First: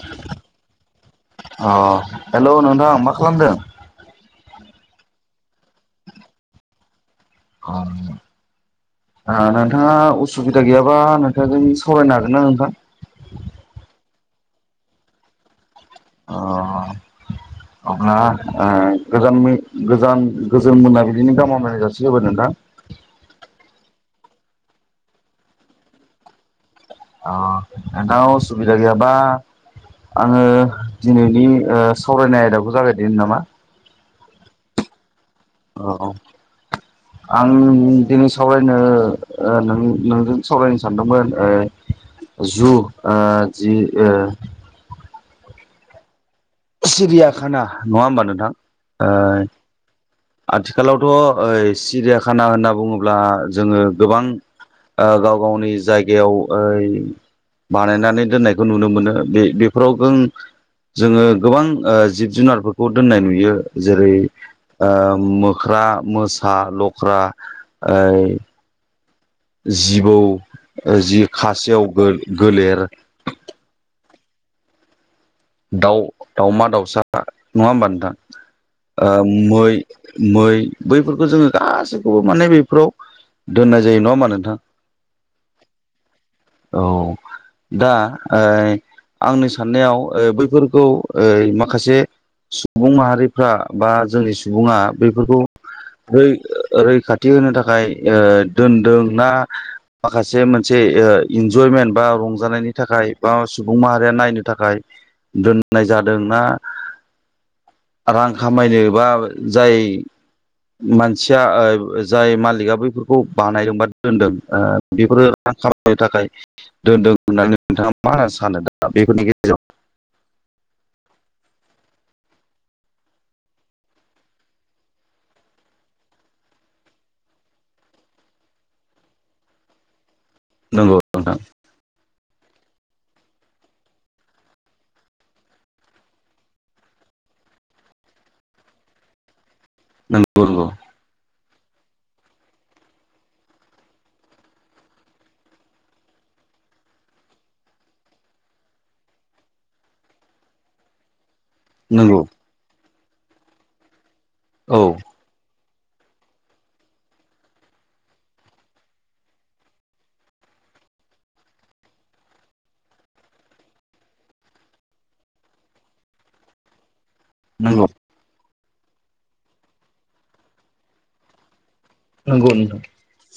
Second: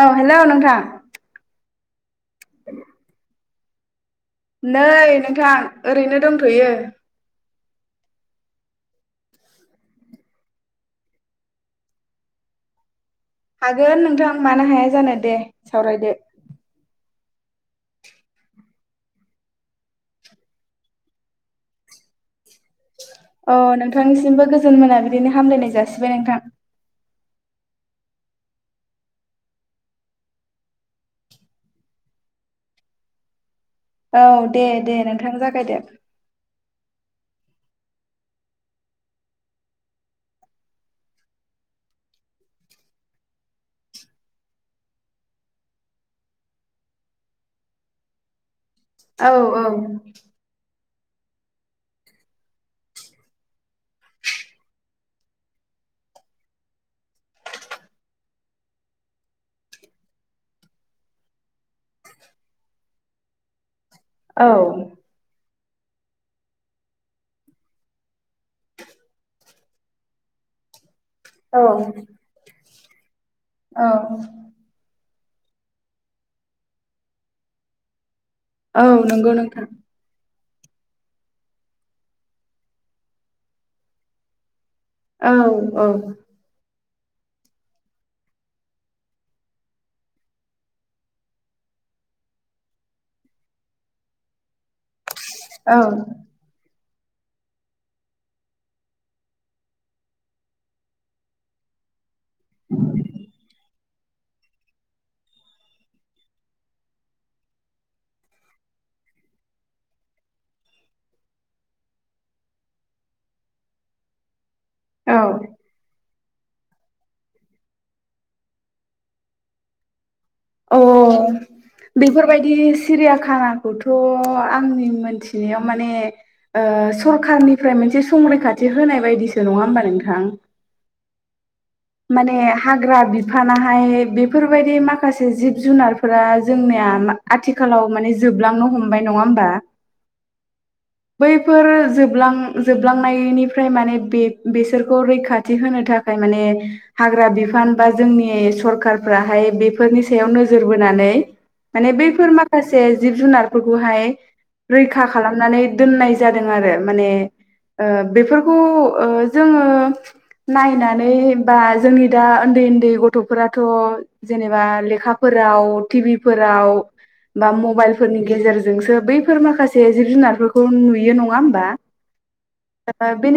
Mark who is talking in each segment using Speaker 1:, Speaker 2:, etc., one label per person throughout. Speaker 1: औ हेल' नोंथां।
Speaker 2: अ हेल' नोंथां मा खालामदों?
Speaker 1: नै नोंथां ओरैनो दंथ'यो।
Speaker 2: अ। ओ नोंथाङा उसुबिदा गैयाबा नोंथांजों सावरायनो हागोनना नोंथां?
Speaker 1: हागोन नोंथां मानो हाया जानो दे सावरायदो।
Speaker 2: अ [inaudible] अब्ला ओ गोजान गोजान गोजोन मोनाबिलि गाहाम हामलायनायखौ जासि होबाय नोंथां। [inaudible]
Speaker 1: अ नोंथांनिसिमबो गोजोन मोनाबिलिनि हामलायनाय जासिबाय नोंथां।
Speaker 2: अ नोंथाङा उसुबिदा गैयाबा आङो दिनैनि ओ सावरायनाय आयदाखौ जागायदिनि नामा?
Speaker 1: औ दे दे नोंथां जागायदो।
Speaker 2: औ औ [inaudible] आं दिनै सावरायनो ओ नोंजों सावरायनो सानदोंमोन ओ जु ओ जि ओ सिरियाकाना नङा होमबा नोंथां? ओ
Speaker 1: औ औ।
Speaker 2: आथिखालावथ' ओ सिरियाकाना होनना बुङोब्ला जोङो गोबां गाव गावनि जायगायाव ओ बानायनानै दोननायखौ नुनो मोनो बे बेफोराव जों जोङो गोबां ओ जिब जुनारफोरखौ दोननाय नुयो जेरै
Speaker 1: औ
Speaker 2: ओ मो ख्रा मोसा लख्रा ओ जिबौ जि
Speaker 1: औ
Speaker 2: खासेयाव गो गोलेर
Speaker 1: औ
Speaker 2: दाउ दाउमा दाउसा नङा होमबा नोंथां
Speaker 1: औ
Speaker 2: ओ
Speaker 1: नंगौ नोंथां
Speaker 2: मै मै बैफोरखौ जोङो गासैखौबो माने बेफ्राव दोननाय जायो नङा होमबा नोंथां
Speaker 1: औ औ
Speaker 2: औ दा ओइ आंनि साननायाव ओ बैफोरखौ ओ माखासे सुबुं माहारिफ्रा बा जोंनि सुबुङा बेफोरखौ
Speaker 1: औ
Speaker 2: बै रैखाथि होनो थाखाय ओ दोनदों ना माखासे मोनसे इन्जय बा रंजानायनि थाखाय बा सुबुं माहारिया नायनो थाखाय दोननाय जादों ना रां खामायनो बा जाय मानसिया जाय मालिगा बैफोरखौ बानायदोंबा दोनदों ओ
Speaker 1: औ
Speaker 2: बेफोरो रां खालामनो थाखाय दोनदों होननानै नोंथाङा मा होनना सानो दा बेफोरनि गेजेर हेलौ
Speaker 1: अ बेफोरबायदि सिरियाखानाखौथ आंनि मोनथिनायाव माने ओ सरखारनिफ्राय मोनसे संरैखाथि होनाय बायदिसो नङा होमबा नोंथां
Speaker 2: नंगौ नोंथां
Speaker 1: माने हाग्रा बिफानाहाय बेफोरबायदि माखासे जिब जुनारफोरा जोंनिया आथिखालाव माने जोबलांनो हमबाय नङा होमबा
Speaker 2: नोंगौ नोंगौ
Speaker 1: बैफोर जोबलां जोबलांनायनिफ्राय माने बे बेसोरखौ रैखाथि होनो थाखाय म माने हाग्रा बिफान बा जोंनि सरखारफ्राहाय बेफोरनि सायाव नोजोर बोनानै माने
Speaker 2: नंगौ नंगौ
Speaker 1: बेफोर माखासे जिब जुनारफोरखौहाय
Speaker 2: औ
Speaker 1: रैखा खालामनानै दोननाय जादों आरो माने ओ बेफोरखौ ओ जोङो नायनानै बा जोंनि दा ओन्दै ओन्दै गथफोराथ जेनेबा लेखाफोराव टि भि फोराव राव बा
Speaker 2: नंगौ
Speaker 1: मबाइलफोरनि गेजेरजोंसो बैफोर माखासे जिब जुनारफोरखौ नुयो नङा होमबा
Speaker 2: नोंगौ नोंथां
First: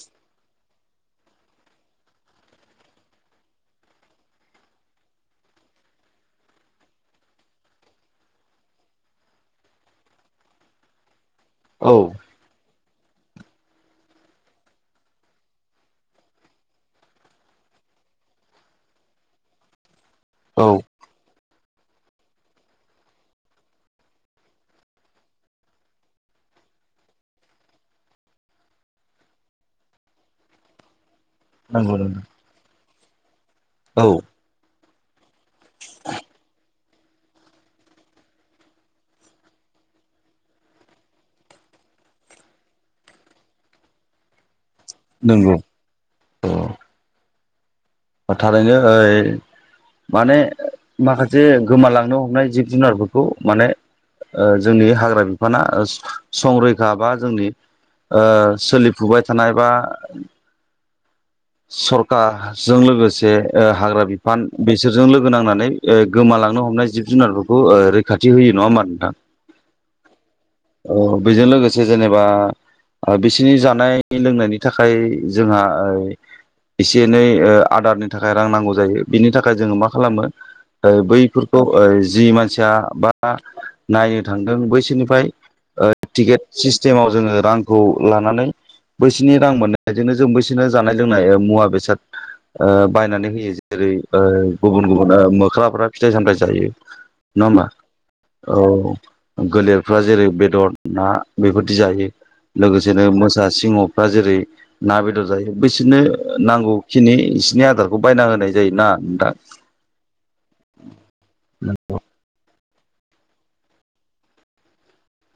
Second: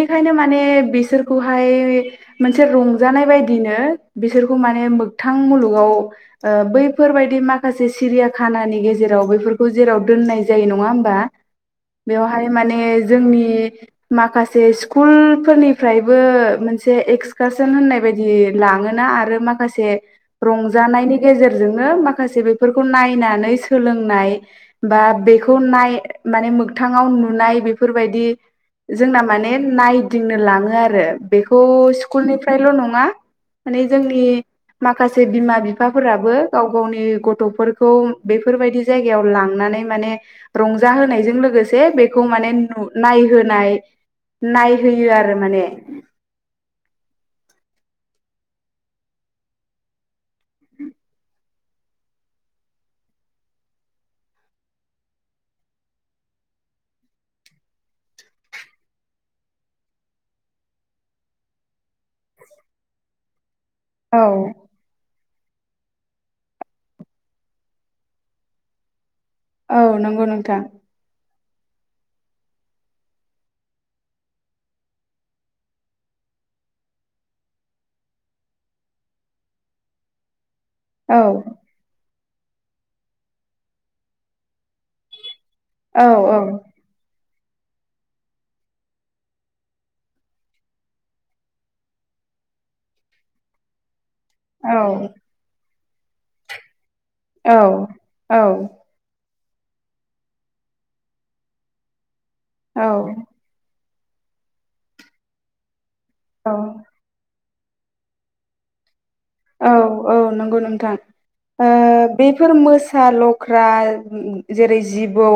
Speaker 1: बेखायनो माने बिसोरखौहाय मोनसे रुम जानाय बायदिनो बिसोरखौ माने मोगथां मुलुगाव ओ बैफोरबायदि माखासे सिरियाखानानि गेजेराव बेफोरखौ जेराव दोननाय जायो नङा होमबा
Speaker 2: औ
Speaker 1: बेवहाय माने जोंनि माखासे स्कुल फोरनिफ्रायबो मोनसे एक्सकास थोन होननाय बायदि लाङोना आरो माखासे
Speaker 2: औ
Speaker 1: रंजानायनि गेजेर जोंनो माखासे बेफोरखौ नायनानै सोलोंनाय बा बेखौ नाय माने मोखथाङाव नुनाय बेफोरबायदि जोंना माने नायदिंनो लाङो आरो बेखौ
Speaker 2: नंगौ नोंथां
Speaker 1: स्कुलनिफ्रायल नङा माने
Speaker 2: औ
Speaker 1: जोंनि माखासे बिमा बि फाफोराबो गाव गावनि गथफोरखौ बेफोरबायदि जायगायाव लांनानै माने रंजा होनायजों लोगोसे बे बेखौ माने नु नायहोनाय नाय होयो आरो
Speaker 2: नंगौ
Speaker 1: माने
Speaker 2: औ थारैनो ओइ माने माखासे गोमालांनो हमनाय जिब जुनारफोरखौ माने ओ जोंनि हाग्रा बिफाना संरैखा बा जोंनि ओ सोलिफुबाय थानाय बा सरकाजों लोगोसे ओ हाग्रा
Speaker 1: औ
Speaker 2: बिफान बेसोरजों लोग गोनांनानै ओ गोमालांनो हमनाय जिब जुनारफोरखौ ओ रैखाथि होयो नङा होमबा नोंथां?
Speaker 1: औ नंगौ नोंथां।
Speaker 2: औ बेजों लोगोसे जेनेबा ओ बिसिनि जानाय लोंनायनि थाखाय जोंहा ओ एसे एनै ओ आदारनि थाखाय रां नांगौ जायो बिनि थाखाय जोङो मा खालामो ओ
Speaker 1: औ
Speaker 2: बैफोरखौ ओ जि मानसिया बा नायनो थांदों बैसोरनिफ्राय ओ
Speaker 1: औ औ
Speaker 2: टिकेट सिस्टेमाव जोङो रांखौ लानानै बैसोरनि रां मोननायजोंनो जों बैसोरनो जानाय लोंनाय ओ मुवा बेसाद ओ बायनानै होयो जेरै ओ
Speaker 1: औ
Speaker 2: गुबुन- गुबुन ओ मोख्राफ्रा फिथाइ-सामथाय जायो नङा
Speaker 1: औ
Speaker 2: होमबा औ। गोलेरफ्रा जेरै बेदद ना बेफोरदि जायो
Speaker 1: औ
Speaker 2: लोगोसेनो मोसा सिंह बा जेरै ना बेदर जायो बैसोरनो
Speaker 1: औ
Speaker 2: नांगौखिनि खिनि आदारखौ बायना होनाय जायो ना। नोंथां
Speaker 1: औ-औ नंगौ नोंथां ओ बेफोर मोस सा लख्रा उम-उम जेरै जिबौ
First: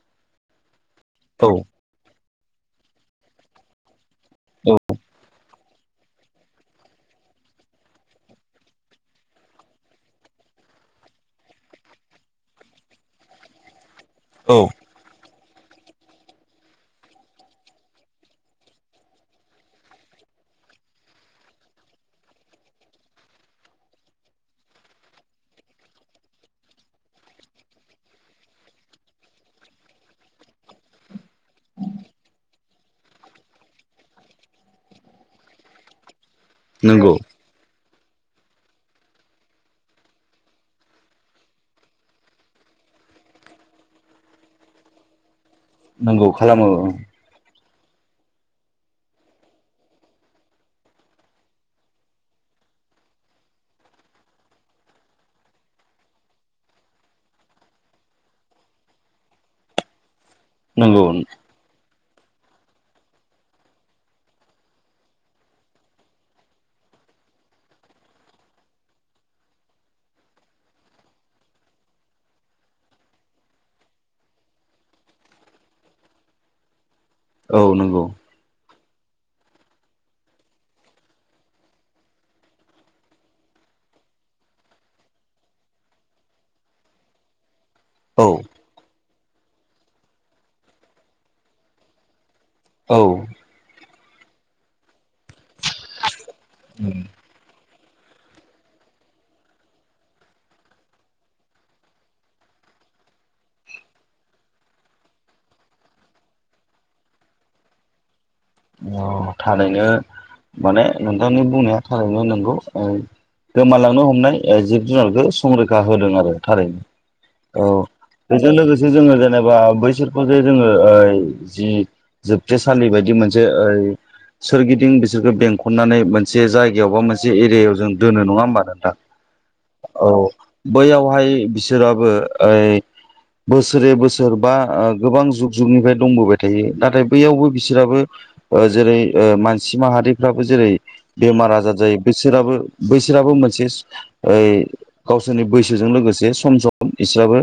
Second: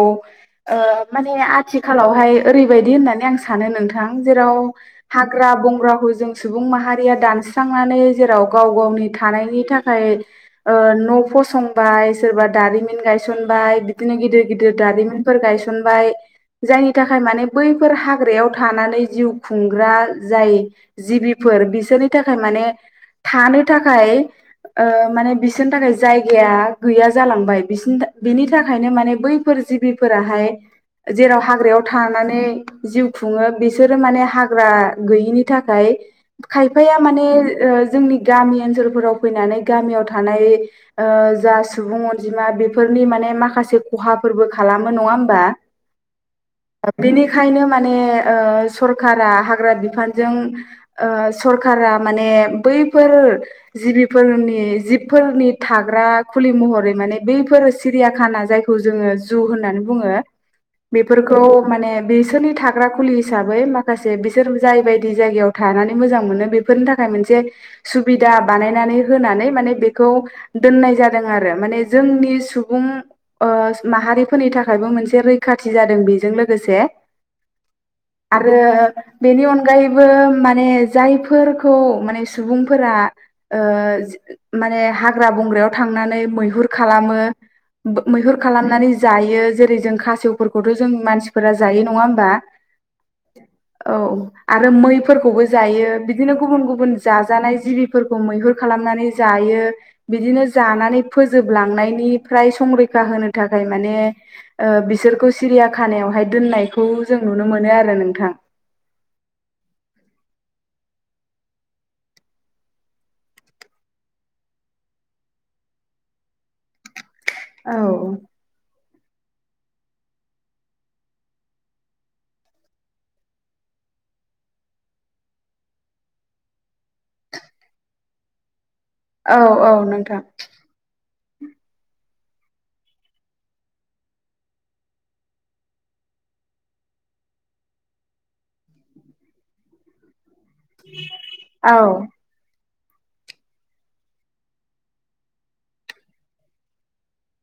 Speaker 1: ओ माने
Speaker 2: औ
Speaker 1: आथिखालावहाय ओरैबायदि होननानै आं सानो नोंथां जेराव
Speaker 2: औ
Speaker 1: हाग्रा बंग्राखौ जों सुबुं माहारिया दान स्रांनानै जेराव गाव गावनि थानायनि थाखाय ओ न' फसंबाय सोरबा दारिमिन गायसनबाय बि दिनो
Speaker 2: औ
Speaker 1: गिदिर-गिदिर दारिमिनफोर गायसनबाय जायनि थाखाय माने बैफोर हाग्रायाव थानानै जिउ खुंग्रा जाय जिबिफो फोर बिसोरनि थाखाय माने थानो थाखाय ओ माने बिसोरनि थाखाय जायगाया गैया जालांबाय बिसिनि था बिनि थाखायनो माने बैफोर जिबिफोराहाय जेराव हाग्रायाव थानानै जिउ खुङो बिसोरो माने हाग्रा गैयिनि थाखाय खायफाया
Speaker 2: नंगौ
Speaker 1: माने ओ जोंनि गामि ओनसोलफोराव फैनानै गामियाव थानाय ओ जा सुबुं अनजिमा बेफोरनि मान ने माखासे खहाफोरबो खालामो नङा होमबा
Speaker 2: नंगौ खालामो ओ।
Speaker 1: बेनिखायनो माने ओ सरखारा हाग्रा बिफानजों ओ सरखारा माने बै फोर जिबिफोरनि जिबफोरनि थाग्रा खुलि महरै माने बैफोर सि रिया खाना जायखौ जोङो जु होननानै बुङो
Speaker 2: नंगौ
Speaker 1: बेफोरखौ माने बेसोरनि थाग्रा खुलि हिसाबै माखासे बिसोर जाय बायदि जायगायाव थानानै मोजां मोनो बेफोरनि थाखाय मोनसे सुबिदा बानायनानै होनानै माने बेखौ दोननाय जादों आरो माने जोंनि सुबुं [inaudible] ओ माहारिफोरनि थाखायबो मोनसे रैखाथि जादों बेजों लोगोसे
Speaker 2: औ नोंगौ।
Speaker 1: आरो बेनि अनगायैबो माने जायफोरखौ माने सुबुं फोरा ओ जि माने हाग्रा बंग्रायाव थांनानै मैहुर खालामो बो
Speaker 2: औ
Speaker 1: मैहुर खालामनानै जायो जेरै जों खासेवफोरखौथ' जों मानसिफोरा जायो नङा होमबा
Speaker 2: औ।
Speaker 1: औ आरो मैफोरखौबो जायो बिदिनो गुबुन-गुबुन जाजानाय जिबिफोरखौ मैहुर खालामनानै जायो बिदिनो जानानै फोजोब लांनायनिफ्राय स संरैखा होनो थाखाय माने ओ बिसोरखौ सिरिया खानायावहाय दोननायखौ जों नुनो मोन नो आरो नोंथां।
Speaker 2: अ थारैनो माने नोंथांनि बुंनाया थारैनो नोंगौ। ओ गोमालांनो हमनाय ओ जिब जुनारखो संरैखा होदों आरो थारैनो। औ बेजों लोगोसे जोङो जेने बा बैसोरखौ जे जोङो ओ जि जोबथेसालि बायदि मोनसे ओइ सोरगिदिं बिसोरखौ बेंखननानै मोनसे जायगायाव बा मोनसे एरियायाव जों दोनो नङा होमबा नोंथां।
Speaker 1: औ
Speaker 2: औ
Speaker 1: नोंथां
Speaker 2: बैयावहाय बिसोराबो ओइ बोसोरे बोसोर बा गोबां जुग-जुगनिफ्राय दंबोबाय थायो नाथाय बैयावबो बिसोराबो ओ जेरै ओ मानसि माहारिफ्राबो जेरै बेमार
Speaker 1: औ
Speaker 2: आजार जायो बेसोराबो बैसोराबो मोनसे ओइ गावसोरनि बैसोजों लोगोसे सम सम इसोराबो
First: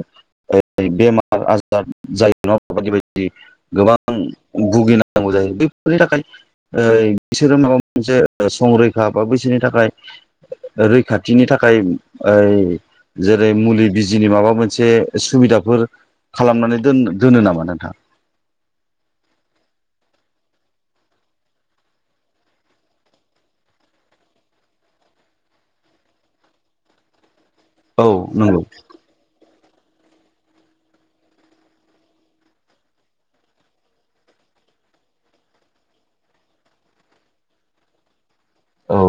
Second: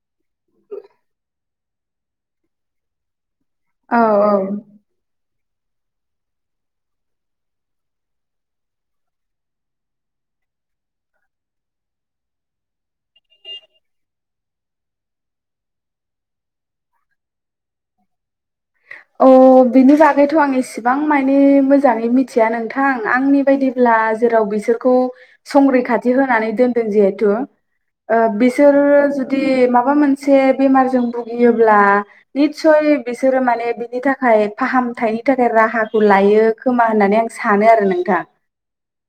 Speaker 2: बेमार आजार जायो नङा होमबा बायदि बायदि
Speaker 1: औ
Speaker 2: गोबां भुगिनांगौ जायो। बैफोरनि थाखाय ओ बिसोरो माबा मोनसे संरैखा बा बैसोरनि थाखाय रैखाथिनि थाखाय ओइ जेरै मुलि बिजिनि माबा मोनसे सुबिदाफोर खालामनानै दोन दोनो नामा नोंथाङा?
Speaker 1: अ बिनि बागैथ' आं इसिबां माने मोजाङै मिथिया नोंथां आंनि बायदिब्ला जेराव बिसोरखौ संरैखाथि होनानै दोनदों जहेथु
Speaker 2: औ
Speaker 1: ओ
Speaker 2: नंगौ
Speaker 1: बिसोरो जुदि मा माबा मोनसे बेमारजों भुगियोब्ला नितस्य बिसोरो माने बिनि थाखाय फाहामथायनि थाखाय राहाखौ लायो खोमा होननानै आं सानो आरो नोंथां।
Speaker 2: औ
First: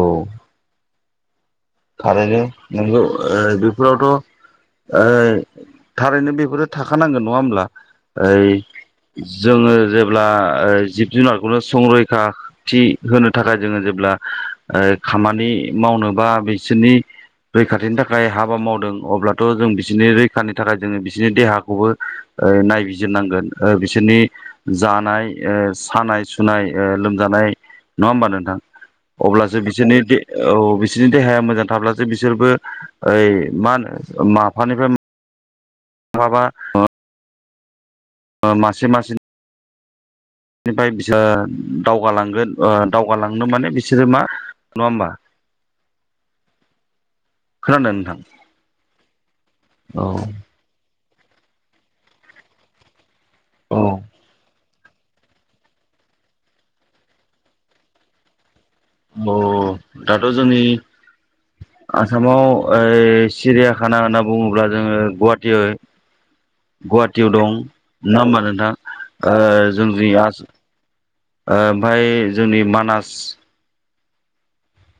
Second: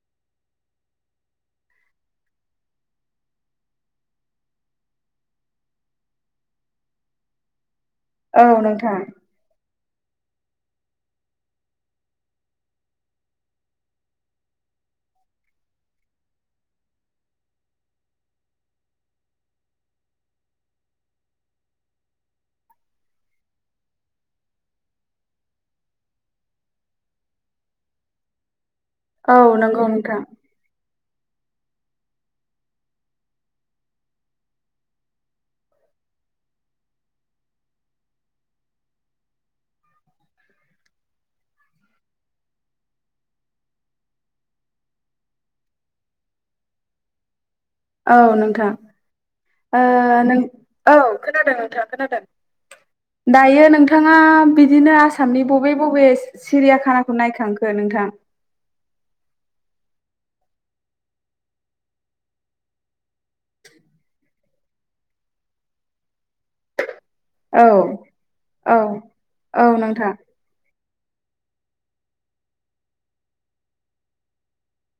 Speaker 2: थारैनो नोंगौ ओ बेफोरावथ ओ थारैनो बेफोरो थाखानांगोन नङा होमब्ला?
Speaker 1: औ
Speaker 2: ओइ
Speaker 1: नोंथां
Speaker 2: जोङो जेब्ला ब्ला जिब जुनारखौनो संरैखाथि होनो थाखाय जोङो जेब्ला खामानि मावनोबा बिसोरनि रैखाथिनि थाखाय हाबा मावदों अब्लाथ' जों बिसोरनि रैखानि थाखाय जोङो बिसोरनि देहाखौबो ओ नायबिजिरनांगोन ओ बिसोरनि जानाय ओ सानाय सुनाय ओ लोमजानाय नङा होमबा नोंथां?
Speaker 1: औ
Speaker 2: अब्लासो
Speaker 1: नंगौ
Speaker 2: बिसोरनि
Speaker 1: नोंथां
Speaker 2: औ बिसोरनि देहाया मोजां थाब्लासो बिसोरबो ओइ मा होनो माफानिफ्राय मा बबा [inaudible] ओ मासे मासेनि बेनिफ्राय बिसोर दावगालांगोन ओ दावगालांनो माने बिसोरो मा नङा होमबा? [unintelligible]
Speaker 1: औ नोंथां ओ
Speaker 2: औ
Speaker 1: नों औ खोनादों नोंथाङा खोनादों दायो
Speaker 2: औ
Speaker 1: नोंथाङा बिदिनो आसामनि बबे बबे सिरियाखानाखौ नायखांखो नोंथां?
Speaker 2: औ दाथ' जोंनि आसामाव ओइ सिरियाखाना होनना बुङोब्ला जोङो गुवाहाटीयाव गुवाहाटियाव दं
Speaker 1: औ
Speaker 2: नङा होमबा नोंथाङा
Speaker 1: औ
Speaker 2: ओ
Speaker 1: औ
Speaker 2: जोंनि
Speaker 1: नोंथां
Speaker 2: आसाम ओ ओमफ्राय जोंनि मानास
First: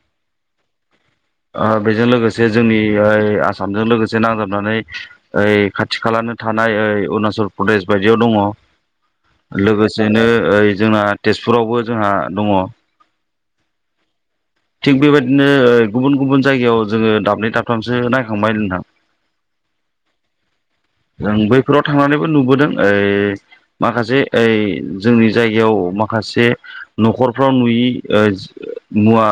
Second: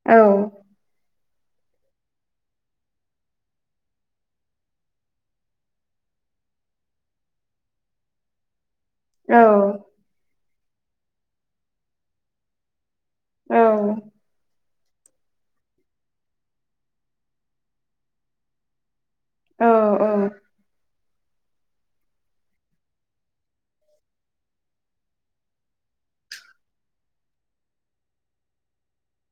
Speaker 1: औ
Speaker 2: ओ बेजों लोगोसे जोंनि ओइ आसामजों लोगोसे नांजाबनानै ओइ खाथि खालानि थानाय ओइ अरुणाचल प्रदेश बायदियाव दङ
Speaker 1: औ औ
Speaker 2: लोगोसेनो ओइ जोंना तेजपुरावबो जोंहा दङ।
Speaker 1: औ
Speaker 2: थिग बेबायदिनो गुबुन गुबुन जायगायाव जोङो दाबनै दाबथामसो नायखांबाय नोंथां।
Speaker 1: औ औ।
Speaker 2: जों बैफोराव थांनानैबो नुबोदों ओइ माखासे ओइ जोंनि जायगायाव माखासे न'खरफ्राव नुयि ओ मुवा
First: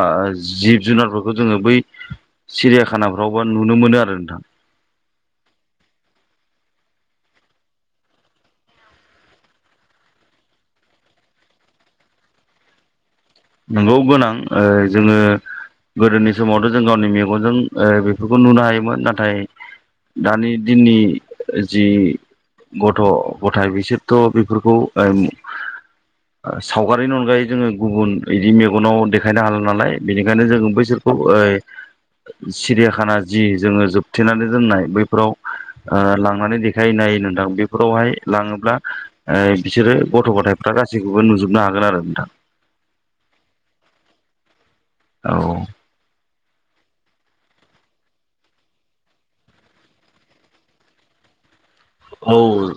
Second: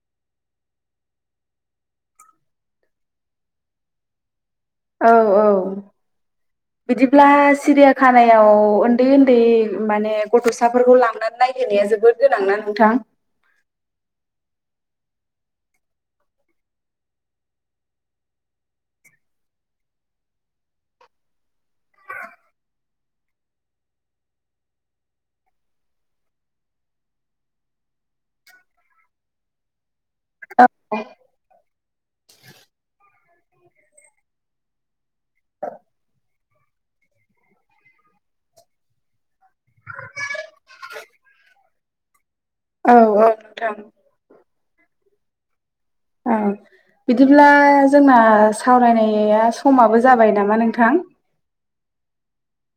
Speaker 2: जिब जुनारफोरखौ जोङो बै सिरियाखानाफ्रावबा नुनो मोनो आरो नोंथां।
Speaker 1: औ औ बिदिब्ला सिरियाखानायाव उन्दै उन्दै माने गथ'साफोरखौ लांनानै नायहोनाया जोबोद गोनांना नोंथां?
Speaker 2: नंगौ गोनां ओ जोङो गोदोनि समावथ' जों गावनि मेगनजों ओ बेफोरखौ नुनो हायोमोन, नाथाय दानि दिननि जि गथ' गथाय बिसोरथ' बेफोरखौ ओम सावगारिनि अनगायै जोङो गुबुन बिदि मेगनाव देखायनो हाला नालाय बेनिखायनो जों बैसोरखौ ओ सिरियाखाना जि जोङो जोबथेनानै दोननाय बैफोराव ओ लां माने देखायहैनो नोंथां बेफोरावहाय लाङोब्ला ओ बिसोरो गथ' गथायफ्रा गासैखौबो नु जोबनो हागोन आरो नोंथां।
Speaker 1: औ औ नोंथां।
Speaker 2: औ।
Speaker 1: औ बिदिब्ला जोंना सावरायनाया समाबो जाबाय नामा नोंथां।
Speaker 2: औ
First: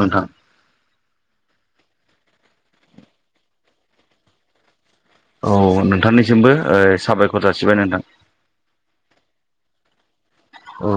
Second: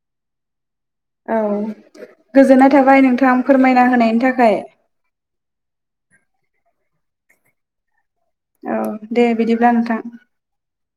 Speaker 2: नोंथां।
Speaker 1: औ गोजोननाय थाबाय नोंथां फोरमायना होनायनि थाखाय।
Speaker 2: औ नोंथांनिसिमबो ओ साबायखर जासिबाय नोंथां।
Speaker 1: औ दे बिदिब्ला नोंथां।
Speaker 2: औ।